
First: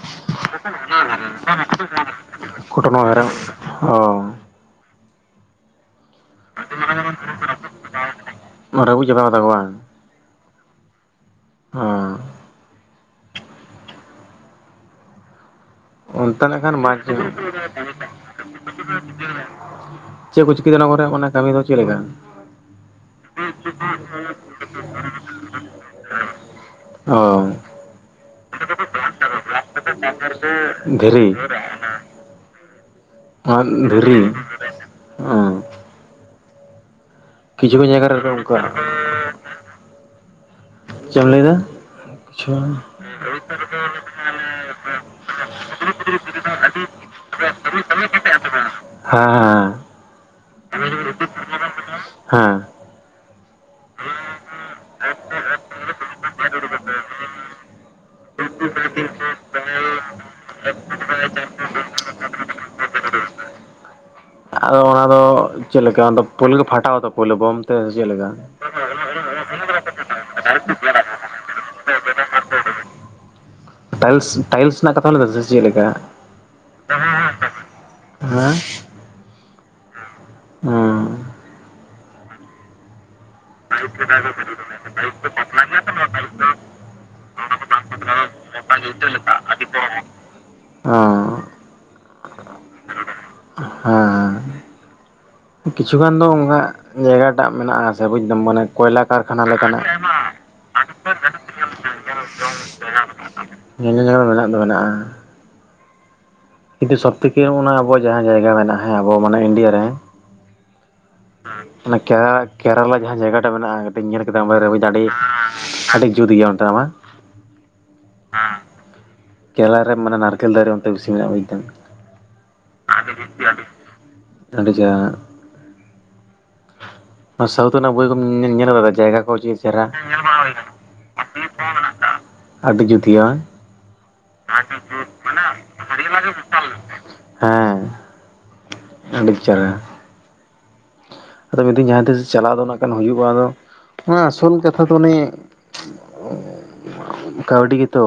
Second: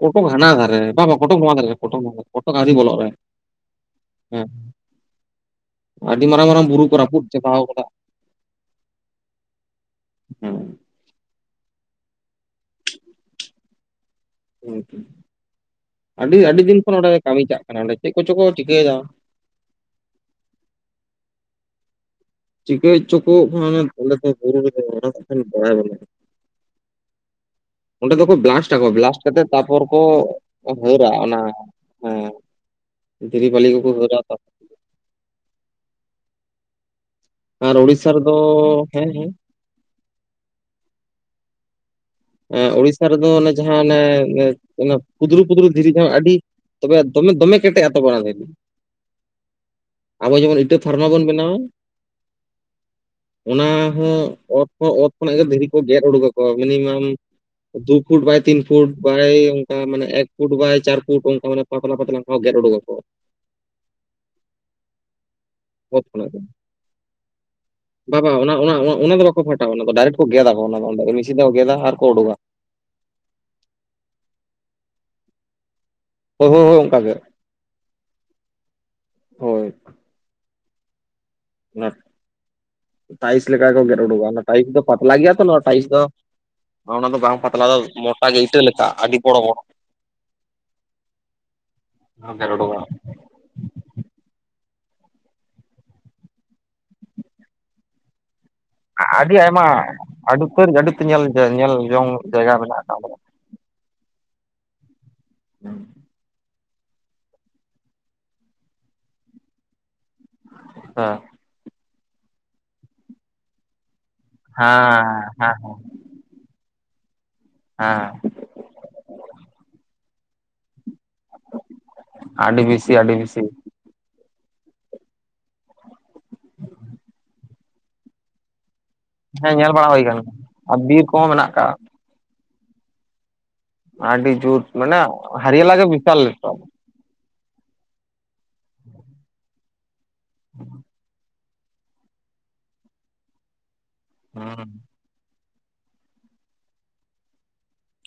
ᱠᱚᱴᱚᱠ ᱦᱟᱱᱟ ᱫᱷᱟᱨᱮ ᱨᱮ ᱵᱟᱝ ᱵᱟᱝ ᱠᱚᱴᱚᱠ ᱱᱚᱣᱟ ᱫᱷᱟᱨᱮ ᱨᱮ ᱠᱚᱴᱚᱡ ᱱᱚᱶᱟ ᱠᱚᱴᱚᱠ ᱟ. ᱣᱨᱤ ᱵᱚᱞᱚᱜ ᱨᱮ ᱦᱚ ᱟᱹᱰᱤ ᱢᱟᱨᱟᱝ ᱢᱟᱨᱟᱝ ᱵᱩᱨᱩ ᱠᱚ ᱨᱟᱹᱯᱩᱫ ᱪᱟᱵᱟ ᱟᱠᱟᱫᱟ ᱨᱟᱹᱯᱩᱫ ᱪᱟᱵᱟ ᱟᱠᱟᱫᱟ ᱠᱚ ᱵᱟᱝ ᱦᱩᱸ ᱦᱩᱸ [unintelligible] ᱟᱹᱰᱤ ᱚᱱᱛᱮ ᱟᱹᱰᱤ ᱱᱟᱜ ᱠᱷᱟᱱ ᱫᱤᱱ ᱠᱷᱚᱱ ᱱᱚᱸᱰᱮ ᱠᱟᱹᱢᱤ ᱪᱟᱞᱟᱜ ᱠᱟᱱᱟ ᱱᱚᱸᱰᱮ ᱪᱮᱫ ᱠᱚᱪᱚ ᱠᱚ ᱪᱤᱠᱟᱹᱭ ᱮᱫᱟ [unintelligible] ᱪᱮᱫ ᱠᱚ ᱪᱤᱠᱟᱹᱭ ᱮᱫᱟ ᱚᱱᱟ ᱠᱚᱨᱮ ᱚᱱᱟ ᱠᱟᱹᱢᱤ ᱫᱚ ᱪᱮᱫ ᱞᱮᱠᱟ ᱪᱤᱠᱟᱹᱭ ᱪᱚᱸ ᱠᱚ [unintelligible] ᱚᱻ ᱚᱸᱰᱮ ᱫᱚᱠᱚ ᱵᱞᱟᱥᱴ ᱟᱠᱚ ᱵᱞᱟᱥᱴ ᱠᱟᱛᱮᱜ ᱛᱟᱨᱯᱚᱨ ᱠᱚ ᱦᱟᱹᱨᱟ ᱫᱷᱤᱨᱤ ᱚᱱᱟ ᱦᱮᱸ ᱫᱷᱷᱤᱨᱤ ᱵᱟᱹᱞᱤ ᱜᱤ ᱠᱚ ᱦᱟᱹᱨ-ᱟ ᱛᱚ ᱮᱸᱻ ᱟᱨ ᱠᱚ ᱡᱟᱭᱜᱟ ᱩᱲᱤᱥᱥᱟ ᱨᱮᱫᱚ ᱚᱱᱠᱟ ᱦᱮᱸ ᱦᱮᱸ ᱪᱮᱫ ᱮᱢ ᱞᱟᱹᱭᱫᱟ ᱠᱤᱪᱷᱩ ᱮᱸᱜ ᱩᱲᱤᱥᱥᱟ ᱨᱮᱫᱚ ᱚᱱᱮ ᱡᱟᱦᱟᱸ ᱚᱱᱮ ᱚᱱᱮ ᱚᱱᱮ ᱯᱩᱫᱨᱩ ᱯᱩᱫᱨᱩ ᱫᱷᱤᱨᱤ ᱫᱚ ᱦᱟᱸᱜ ᱟᱹᱰᱤ [unintelligible] ᱛᱚᱵᱮ ᱫᱚᱢᱮ ᱫᱚᱢᱮ ᱠᱮᱴᱮᱡ-ᱟ ᱛᱚ ᱚᱱᱟ ᱫᱷᱤᱨᱤ ᱦᱮᱸ ᱟᱵᱚ ᱡᱮᱢᱚᱱ ᱤᱴᱟᱹ ᱦᱮᱸ ᱯᱷᱟᱨᱢᱟ ᱵᱚᱱ ᱵᱮᱱᱟᱣᱟ [unintelligible] ᱦᱮᱸ ᱚᱱᱟ ᱦᱚᱸ ᱚᱛ ᱚᱛ ᱠᱷᱚᱱᱟᱜ ᱜᱮ ᱫᱷᱤᱨᱤ ᱠᱚ ᱜᱮᱫ ᱩᱰᱩᱠᱜᱟ ᱠᱚ minimum [unintelligible] [unintelligible] foot by foot by ᱚᱱᱠᱟ ᱢᱟᱱᱮ ᱯᱷᱩᱴ ᱵᱟᱭ ᱯᱷᱩᱴ ᱚᱱᱠᱟ ᱢᱟᱱᱮ ᱯᱟᱛᱞᱟ ᱯᱟᱛᱞᱟ ᱚᱱᱠᱟ ᱜᱮᱫ ᱩᱰᱩᱠ ᱟᱠᱚ ᱟᱫᱚ ᱚᱱᱟ ᱫᱚ ᱪᱮᱫ ᱞᱮᱠᱟ ᱚᱛ ᱠᱷᱚᱱᱟᱜ ᱜᱮ ᱯᱚᱭᱞᱚ ᱠᱚ ᱯᱷᱟᱴᱟᱣ ᱮᱫᱟ ᱯᱚᱭᱞᱚ ᱵᱚᱢ ᱛᱮ ᱥᱮ ᱪᱮᱫ ᱞᱮᱠᱟ ᱵᱟᱵᱟ ᱚᱱᱟ ᱚᱱᱟ ᱚᱱᱮ ᱫᱚ ᱵᱟᱠᱚ ᱯᱷᱟᱴᱟᱣᱟ ᱚᱱᱟ ᱫᱚ ᱰᱟᱭᱨᱮᱠᱴ ᱠᱚ ᱜᱮᱫᱟ ᱠᱚ ᱚᱸᱰᱮ ᱜᱮ ᱢᱤᱥᱤᱱ ᱛᱮᱠᱚ ᱜᱮᱫᱟ ᱟᱨ ᱠᱚ ᱩᱰᱩᱠᱟ [unintelligible] ᱴᱟᱭᱤᱞᱥ ᱴᱟᱭᱤᱞᱥ ᱨᱮᱱᱟᱜ ᱠᱟᱛᱷᱟᱢ ᱞᱟᱹᱭ ᱮᱫᱟ ᱥᱮ ᱪᱮᱫ ᱞᱮᱠᱟ ᱦᱚᱭ ᱦᱚᱭ ᱚᱱᱠᱟ ᱜᱮ ᱟᱸ ᱦᱳᱭ ᱦᱩᱸ ᱱᱟᱛᱟ ᱴᱟᱭᱤᱞᱥ ᱞᱮᱠᱟ ᱠᱚ ᱜᱮᱫ ᱩᱰᱩᱠᱜᱟ ᱚᱱᱟ ᱴᱟᱭᱤᱞᱥ ᱫᱚ ᱯᱟᱛᱞᱟ ᱜᱮᱭᱟ ᱛᱚ ᱱᱚᱶᱟ ᱴᱟᱭᱤᱞᱥ ᱫᱚ ᱚᱱᱟ ᱫᱚ ᱵᱟᱝ ᱯᱟᱛᱞᱟᱣᱟ ᱫᱚ ᱢᱚᱴᱟ ᱜᱮ ᱤᱴᱟᱹ ᱞᱮᱠᱟ ᱟᱹᱰᱤ ᱵᱚᱲᱚ ᱵᱚᱲᱚ ᱦᱚᱸ ᱜᱮᱫ ᱩᱰᱩᱜᱚᱜ-ᱟ ᱦᱮᱸ ᱠᱤᱪᱷᱩ ᱜᱟᱱ ᱫᱚ ᱚᱱᱠᱟ ᱡᱟᱭᱜᱟ ᱴᱟᱜ ᱢᱮᱱᱟᱜᱼᱟ ᱥᱮ ᱵᱩᱡᱽ ᱫᱟᱢ ᱢᱟᱱᱮ, ᱠᱚᱭᱞᱟ ᱟᱹᱰᱤ ᱠᱟᱨᱠᱷᱟᱱᱟ ᱟᱭᱢᱟ ᱞᱮᱠᱟᱱᱟᱜ [unintelligible] ᱟᱹᱰᱤ ᱩᱛᱟᱹᱨ ᱟᱹᱰᱤ ᱩᱛᱟᱹᱨ ᱧᱮᱞ ᱧᱮᱞ ᱡᱚᱝ ᱡᱟᱭᱜᱟ ᱢᱮᱱᱟᱜ ᱟᱠᱟᱫᱟ ᱧᱮᱸᱧᱮᱸ ᱡᱟᱜᱟ ᱠᱚ ᱢᱮᱱᱟᱜ ᱫᱚ ᱢᱮᱱᱟᱜ-ᱟ [unintelligible] ᱠᱤᱱᱛᱩ ᱥᱚᱵᱽ ᱛᱷᱮᱠᱮ ᱚᱱᱟ ᱟᱵᱚ ᱡᱟᱦᱟᱸ ᱡᱟᱭᱜᱟ ᱢᱮᱱᱟᱜ-ᱟ ᱦᱮᱸ ᱟᱵᱚ ᱢᱟᱱᱮ ᱤᱱᱰᱤᱭᱟ ᱨᱮ ᱦᱮᱸ ᱚᱱᱟ ᱠᱮᱨᱟ ᱠᱮᱨᱟᱞᱟ ᱡᱟᱦᱟᱸ ᱡᱟᱭᱜᱟ ᱴᱟᱜ ᱢᱮᱱᱟᱜ-ᱟ ᱴᱤᱡ ᱧᱮᱞ ᱠᱮᱫᱟ ᱢᱚᱵᱟᱭᱤᱞ ᱨᱮ ᱦᱮᱸ ᱵᱩᱡᱽ ᱫᱟ ᱟᱹᱰᱤ ᱟᱹᱰᱤ ᱡᱩᱛ ᱜᱮᱭᱟ ᱚᱱᱛᱮᱱᱟᱜ ᱢᱟ ᱦᱮᱸ ᱦᱮᱸ ᱠᱮᱞᱟᱨᱮ ᱢᱟᱱᱮ ᱱᱟᱨᱠᱮᱞ ᱫᱟᱨᱮ ᱵᱤᱥᱤ ᱢᱮᱱᱟᱜ-ᱟ ᱵᱩᱡᱽ ᱫᱟᱢ ᱟᱹᱰᱤ ᱵᱮᱥᱤ ᱵᱮᱥᱤ [unintelligible] ᱟᱹᱰᱤ ᱪᱮᱦᱨᱟ ᱥᱟᱣᱩᱛᱷ ᱨᱮᱱᱟᱜ ᱵᱳᱭ ᱠᱚᱢ ᱧᱮᱸ ᱧᱮᱸᱞ ᱟᱠᱟᱫᱟ? ᱡᱟᱭᱜᱟ ᱠᱚ? ᱢᱚᱡᱽ ᱦᱮᱸ ᱜᱤ ᱪᱮᱦᱨᱟ ᱵᱟᱲᱟ ᱜᱚᱝᱠᱮ ᱦᱩᱭ ᱟᱠᱟᱱ ᱧᱮᱞ ᱜᱮᱭᱟ ᱵᱟᱲᱟ ᱦᱩᱭ ᱟᱨ ᱵᱤᱨ ᱠᱚᱦᱚᱸ ᱢᱮᱱᱟᱜ ᱟᱠᱟᱜᱼᱟ ᱠᱟᱱᱟ [unintelligible] ᱟᱰᱤ ᱡᱩᱛ ᱜᱮᱭᱟ ᱵᱟᱝ? ᱟᱰᱤ ᱡᱩᱛ ᱢᱟᱱᱮ ᱦᱟᱨᱤᱭᱟ ᱞᱟᱜᱮ ᱵᱤᱥᱟᱞ ᱵᱮᱯᱟᱨ ᱦᱮᱸ ᱟᱹᱰᱤ ᱪᱮᱦᱨᱟ [inaudible] ᱟᱫᱚ ᱢᱤᱫ ᱫᱤᱱ ᱡᱟᱦᱟᱸ ᱛᱤᱥ ᱪᱟᱞᱟᱜ ᱫᱚ ᱱᱟᱜ ᱠᱷᱟᱱ ᱦᱩᱭᱩᱜ-ᱟ ᱟᱫᱚ ᱚᱱᱟ ᱟᱥᱚᱞ ᱦᱩᱸ ᱠᱟᱛᱷᱟ ᱫᱚ ᱩᱱᱤ ᱠᱟᱹᱣᱰᱤ ᱜᱮ ᱛᱚ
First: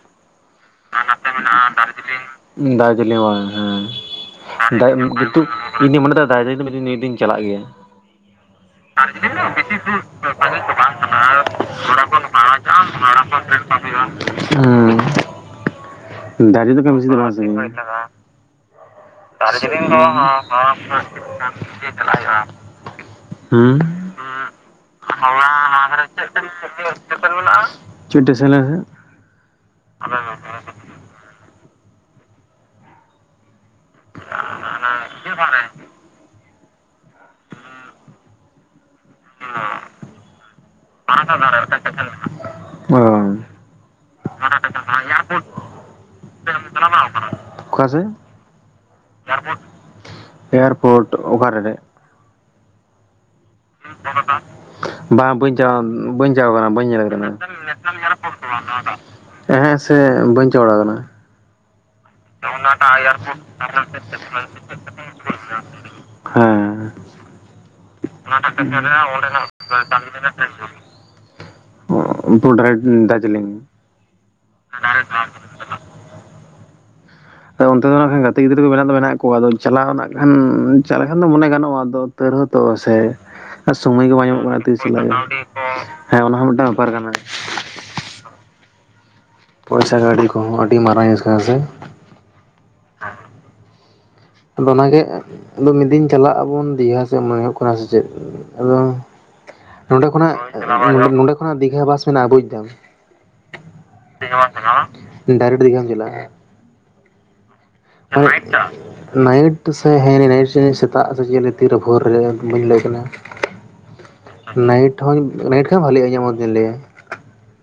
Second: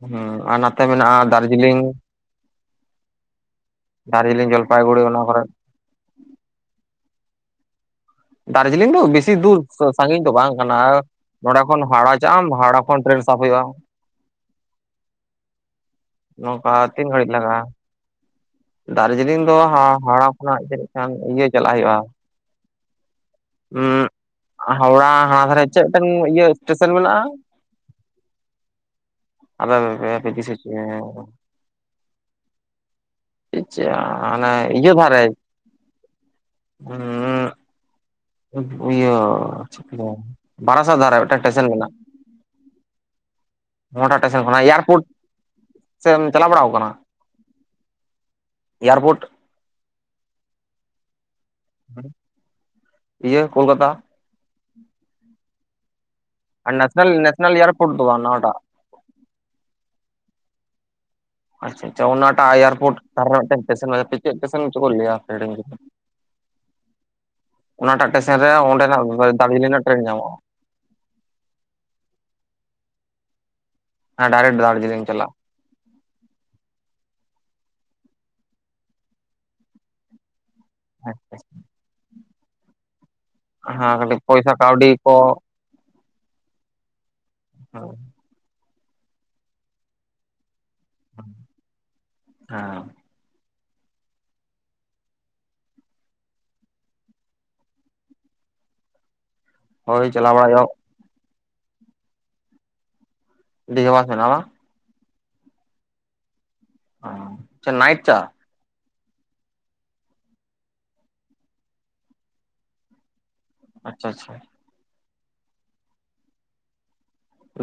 ᱦᱮᱸ ᱟᱨ ᱱᱟᱸᱛᱮ ᱢᱮᱱᱟᱜ-ᱟ ᱢᱮᱱᱟᱜ-ᱟ ᱫᱟᱨᱡᱤᱞᱤᱝ ᱫᱟᱨᱡᱤᱞᱤᱝ ᱵᱟᱝ ᱫᱟᱨᱡᱤᱞᱤᱝ ᱦᱮᱸ [unintelligible] ᱡᱚᱞᱯᱟᱭᱜᱩᱲᱤ ᱚᱱᱟ ᱤᱧ ᱠᱚᱨᱮ ᱫᱚᱧ ᱢᱚᱱᱮ ᱫᱟ ᱫᱟᱨᱡᱤᱞᱤᱝ ᱫᱚ ᱢᱤᱫ ᱫᱤᱱ ᱱᱤᱭᱟᱹ ᱫᱤᱱ ᱪᱟᱞᱟᱜ ᱜᱮᱭᱟ ᱫᱟᱨᱡᱤᱞᱤᱝ ᱫᱚ ᱵᱮᱥᱤ ᱫᱩᱨ, ᱥᱟᱸᱜᱤᱧ ᱫᱚ ᱵᱟᱝ ᱠᱟᱱᱟ ᱱᱚᱸᱰᱮ ᱠᱷᱚᱱ ᱦᱟᱣᱲᱟ ᱪᱟᱜ ᱟᱢ, ᱦᱟᱣᱲᱟ ᱠᱷᱚᱱ ᱴᱨᱮᱱ ᱥᱟᱵᱽ ᱦᱩᱭᱩᱜ-ᱟ᱾ ᱦᱩᱸ ᱫᱟᱨᱤ ᱱᱚᱝᱠᱟ ᱫᱚ ᱛᱤᱱ ᱜᱷᱟᱹᱲᱤᱡ ᱞᱟᱜᱟᱜᱼᱟ [unintelligible] ᱫᱟᱨᱡᱤᱞᱤᱝ ᱫᱚ ᱦᱟ ᱦᱟᱣᱲᱟ ᱠᱷᱚᱱᱟᱜ ᱦᱟᱵᱤᱡ ᱠᱷᱟᱱ ᱤᱭᱟᱹ ᱪᱟᱞᱟᱜ ᱦᱩᱭᱩᱜᱼᱟ [unintelligible] ᱦᱩᱸ ᱩᱸ ᱦᱟᱣᱲᱟ ᱦᱟᱱᱟ ᱫᱷᱟᱨᱮ ᱪᱮᱫᱴᱟᱝ ᱤᱭᱟᱹ ᱥᱴᱮᱥᱚᱱ ᱢᱮᱱᱟᱜᱼᱟ ᱪᱮᱫ ᱴᱮᱥᱮᱱ? [unintelligible] ᱟᱫᱚ [unintelligible] ᱪᱮᱫ ᱢᱟᱱᱮ ᱤᱭᱟᱹ ᱫᱷᱟᱨᱮ [unintelligible] ᱤᱭᱟᱹ ᱵᱟᱨᱟᱥᱟᱛ ᱫᱷᱟᱨᱮ ᱢᱤᱫᱴᱟᱝ ᱴᱮᱥᱮᱱ ᱢᱮᱱᱟᱜᱼᱟ ᱚ ᱚᱱᱟ ᱴᱟᱜ ᱴᱮᱥᱚᱱ ᱠᱷᱚᱱᱟᱜ ᱮᱭᱟᱨᱯᱳᱨᱴ ᱥᱮ ᱮᱢ ᱪᱟᱞᱟᱣ ᱵᱟᱲᱟ ᱟᱠᱟᱱᱟ? ᱚᱠᱟ ᱥᱮᱫ? ᱮᱭᱟᱨᱯᱳᱨᱴ? ᱮᱭᱟᱨᱯᱳᱨᱴ ᱚᱠᱟᱨᱮ ᱨᱮ? ᱤᱭᱟᱹ ᱠᱳᱞᱠᱟᱛᱟ [unintelligible] ᱵᱟᱝ ᱵᱟᱹᱧ ᱪᱟᱞᱟᱣ, ᱵᱟᱹᱧ ᱪᱟᱞᱟᱣ ᱠᱟᱱᱟ, ᱟᱨ ᱵᱟᱹᱧ ᱧᱮᱞ ᱱᱮᱥᱱᱮᱞ ᱠᱟᱫᱟ ᱱᱮᱥᱱᱮᱞ ᱮᱭᱟᱨᱯᱳᱨᱴ ᱫᱚ ᱵᱟᱝ ᱱᱟᱣᱟᱴᱟᱜ ᱮᱸᱦᱮᱜ ᱥᱮ ᱵᱟᱹᱧ ᱪᱟᱞᱟᱣ ᱵᱟᱲᱟ ᱠᱟᱱᱟ ᱟᱪᱪᱷᱟ ᱟᱪᱪᱷᱟ ᱚᱱᱟᱴᱟᱜ ᱮᱭᱟᱨᱯᱳᱨᱴ ᱢᱤᱫᱴᱟᱝ ᱴᱮᱥᱮᱱ [unintelligible] ᱦᱮᱸ ᱚᱱᱟᱴᱟᱜ ᱴᱮᱥᱚᱱ ᱨᱮ ᱚᱸᱰᱮᱱᱟᱜ ᱫᱟᱨᱡᱤᱞᱤᱝ ᱨᱮᱱᱟᱜ ᱴᱨᱮᱹᱱ ᱧᱟᱢᱚᱜᱼᱟ [unintelligible] ᱫᱟᱨᱡᱤᱞᱤᱝ ᱦᱮᱸ ᱰᱟᱭᱨᱮᱴ ᱫᱟᱨᱡᱤᱞᱤᱝ ᱪᱟᱞᱟᱜ ᱟᱫᱚ ᱚᱱᱛᱮ ᱫᱚ ᱱᱟᱜ ᱠᱷᱟᱱ ᱜᱟᱛᱮ ᱜᱤᱫᱽᱨᱟᱹ ᱠᱚ ᱢᱮᱱᱟᱜ ᱫᱚ ᱢᱮᱱᱟᱜ ᱠᱚᱣᱟ ᱟᱫᱚ ᱪᱟᱞᱟᱣ ᱱᱟᱜ ᱠᱷᱟᱱ ᱪᱟᱞᱟᱜ ᱠᱷᱟᱱ ᱫᱚ ᱢᱚᱱᱮ ᱜᱟᱱᱚᱜᱼᱟ ᱟᱫᱚ ᱛᱟᱹᱣ ᱨᱮᱦᱚᱸ ᱛᱚ ᱥᱮ ᱟᱨ ᱦᱮᱸ ᱥᱚᱢᱚᱭ ᱜᱮ ᱠᱟᱹᱴᱤᱡ ᱵᱟᱝ ᱧᱟᱢᱚᱜ ᱯᱚᱭᱥᱟ ᱠᱟᱱᱟ ᱛᱤᱥ ᱠᱟᱹᱣᱰᱤ ᱠᱚ [unintelligible] ᱦᱮᱸ ᱚᱱᱟ ᱦᱚᱸ ᱢᱤᱫᱴᱟᱝ ᱵᱮᱯᱟᱨ ᱠᱟᱱᱟ [unintelligible] ᱯᱚᱭᱥᱟ ᱜᱟᱹᱰᱤ ᱠᱚᱦᱚᱸ ᱟᱹᱰᱤ ᱢᱟᱨᱟᱝ ᱟᱹᱥᱠᱟᱹ ᱥᱮ ᱦᱟ ᱟᱫᱚ ᱚᱱᱟᱜᱮ ᱟᱫᱚ ᱢᱤᱫ ᱫᱤᱱ ᱪᱟᱞᱟᱜ ᱟᱵᱚᱱ ᱫᱤᱜᱷᱟ ᱥᱮᱮᱫ ᱢᱚᱱᱮ ᱦᱩᱭᱩᱜ ᱠᱟᱱᱟ ᱥᱮ ᱪᱮᱫ ᱟᱫᱚ ᱱᱚᱰᱮ ᱦᱳᱭ ᱪᱟᱞᱟᱣ ᱠᱷᱚᱱᱟᱜ ᱵᱟᱲᱟ ᱦᱩᱭᱩᱜᱼᱟ ᱱᱚᱰᱮ ᱠᱷᱚᱱᱟᱜ ᱫᱤᱜᱷᱟ ᱵᱟᱥ ᱢᱮᱱᱟᱜᱼᱟ ᱵᱵᱩᱡᱽᱫᱟᱟᱢ ᱫᱤᱜᱷᱟ ᱵᱟᱥ ᱢᱮᱱᱟᱜᱼᱟ ᱰᱟᱭᱨᱮᱠᱴ ᱫᱤᱜᱟᱢ ᱵᱚᱱ ᱪᱟᱞᱟᱜ ᱟᱜ ᱟᱪᱪᱷᱟ ᱱᱟᱭᱤᱛ ᱛᱮ ᱦᱟᱴ ᱱᱟᱭᱤᱴ ᱛᱮ ᱥᱮ ᱦᱮ ᱱᱟᱭᱤᱴ ᱥᱮ ᱥᱮᱛᱟᱜ ᱥᱮ ᱪᱮᱫ ᱛᱤᱨᱮ ᱵᱷᱳᱨ ᱨᱮ ᱵᱟᱹᱧ ᱞᱟᱹᱭ ᱠᱟᱱᱟ ᱟᱪᱪᱷᱟ ᱟᱪᱪᱷᱟ ᱱᱟᱭᱤᱴ ᱦᱚᱸ ᱱᱟᱭᱤᱴ ᱠᱷ ᱵᱟᱹᱞᱤᱮᱜᱜᱼᱟ ᱤᱧᱟᱹᱜ ᱢᱡᱽᱤᱧ ᱞᱟᱹᱭᱟ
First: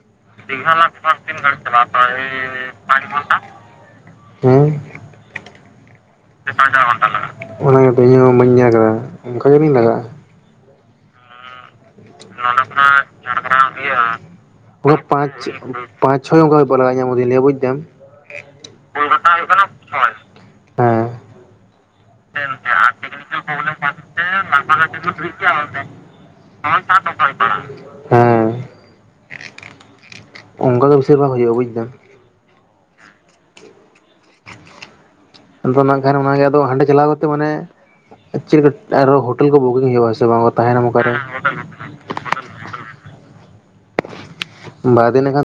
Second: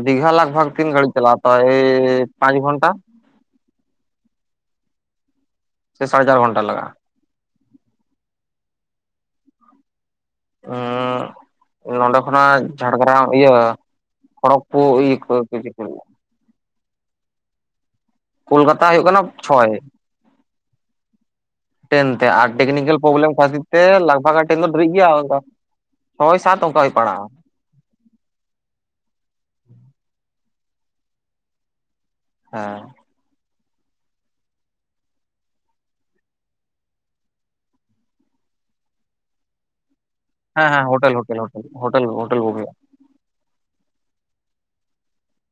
ᱫᱤᱜᱷᱟ ᱞᱟ ᱫᱤᱜᱷᱟ ᱞᱟ ᱥᱟᱨ ᱛᱤᱱ ᱜᱟᱹᱲ ᱪ ᱯᱟᱸᱪ ᱜᱷᱚᱱᱴᱟ ᱜᱴ ᱥᱮ ᱥᱟᱲᱮ ᱪᱟᱨ ᱜᱷᱚᱱᱴᱟ ᱞᱟᱜᱟᱜᱼᱟ ᱜ ᱚᱱᱟᱱᱟᱜᱚ ᱤᱧᱦᱚᱸ ᱵᱟᱹᱧ ᱧᱮᱞ ᱟᱠᱟᱫᱟ ᱚᱱᱠᱟ ᱜᱮᱞᱤᱤᱧ ᱞᱟᱜᱟᱜᱼᱟ ᱟᱨ ᱱᱚᱰᱮ ᱠᱷᱚᱱᱟᱜ ᱡᱷᱟᱲᱜᱨᱟᱢ ᱤᱭᱟᱹ ᱠᱷᱚᱨᱚᱜ ᱯᱩᱨ ᱠᱚ ᱤᱭᱟᱹ ᱠᱚ ᱪᱤᱼᱟ ᱪᱷᱚᱚᱱᱠᱟ ᱯ ᱞᱟᱜᱼᱟᱟᱧᱟᱹᱭ ᱵᱩᱡᱽ ᱫᱟᱢ ᱠᱳᱞᱠᱟᱛᱟ ᱦᱩᱭᱩᱜ ᱠᱟᱱᱟ ᱪᱷᱚᱭ ᱦᱮᱸ ᱴᱨᱟᱤᱱ ᱛᱮ ᱟᱨ ᱴᱮᱠᱱᱤᱠᱮᱞ ᱯᱨᱚᱵᱞᱮᱢ ᱠᱷᱟᱹᱛᱤᱨ ᱛᱮ ᱞᱟᱜ ᱵᱷᱟᱜᱟᱜ ᱠᱟᱹᱴᱤᱡ ᱫᱚ ᱰᱤᱨᱤ ᱜᱮᱭᱟ ᱦᱳᱭ ᱥᱟᱛ ᱚᱝᱠᱟᱣ ᱯᱟᱲᱟ ᱟᱜ ᱯᱟᱲᱟ ᱚᱝᱠᱟ ᱫᱚ ᱵᱤᱥᱤᱨ ᱵᱷᱟᱜ ᱦᱩᱭᱩᱜᱼᱟ ᱵᱩᱡ ᱮᱫᱟ ᱦᱟ ᱟᱫᱚ ᱠᱷᱟᱱ ᱚᱱᱟᱜᱮ ᱟᱫᱚ ᱦᱟᱸᱰᱮ ᱪᱟᱞᱟᱣ ᱠᱟᱛᱮᱜ ᱢᱟᱱᱮ ᱪ ᱟᱨᱦᱚ ᱦᱳᱴᱮᱞ ᱠᱚ ᱵᱩᱠᱤᱝ ᱦᱮ ᱦᱮᱸ ᱦᱮᱸ hotel hotel hotel hotel hotel ᱵᱩᱜ ᱦᱩᱭᱩ- ᱟ ᱵᱟᱹᱭ ᱤᱫᱤ ᱞᱮᱠᱦᱟᱱ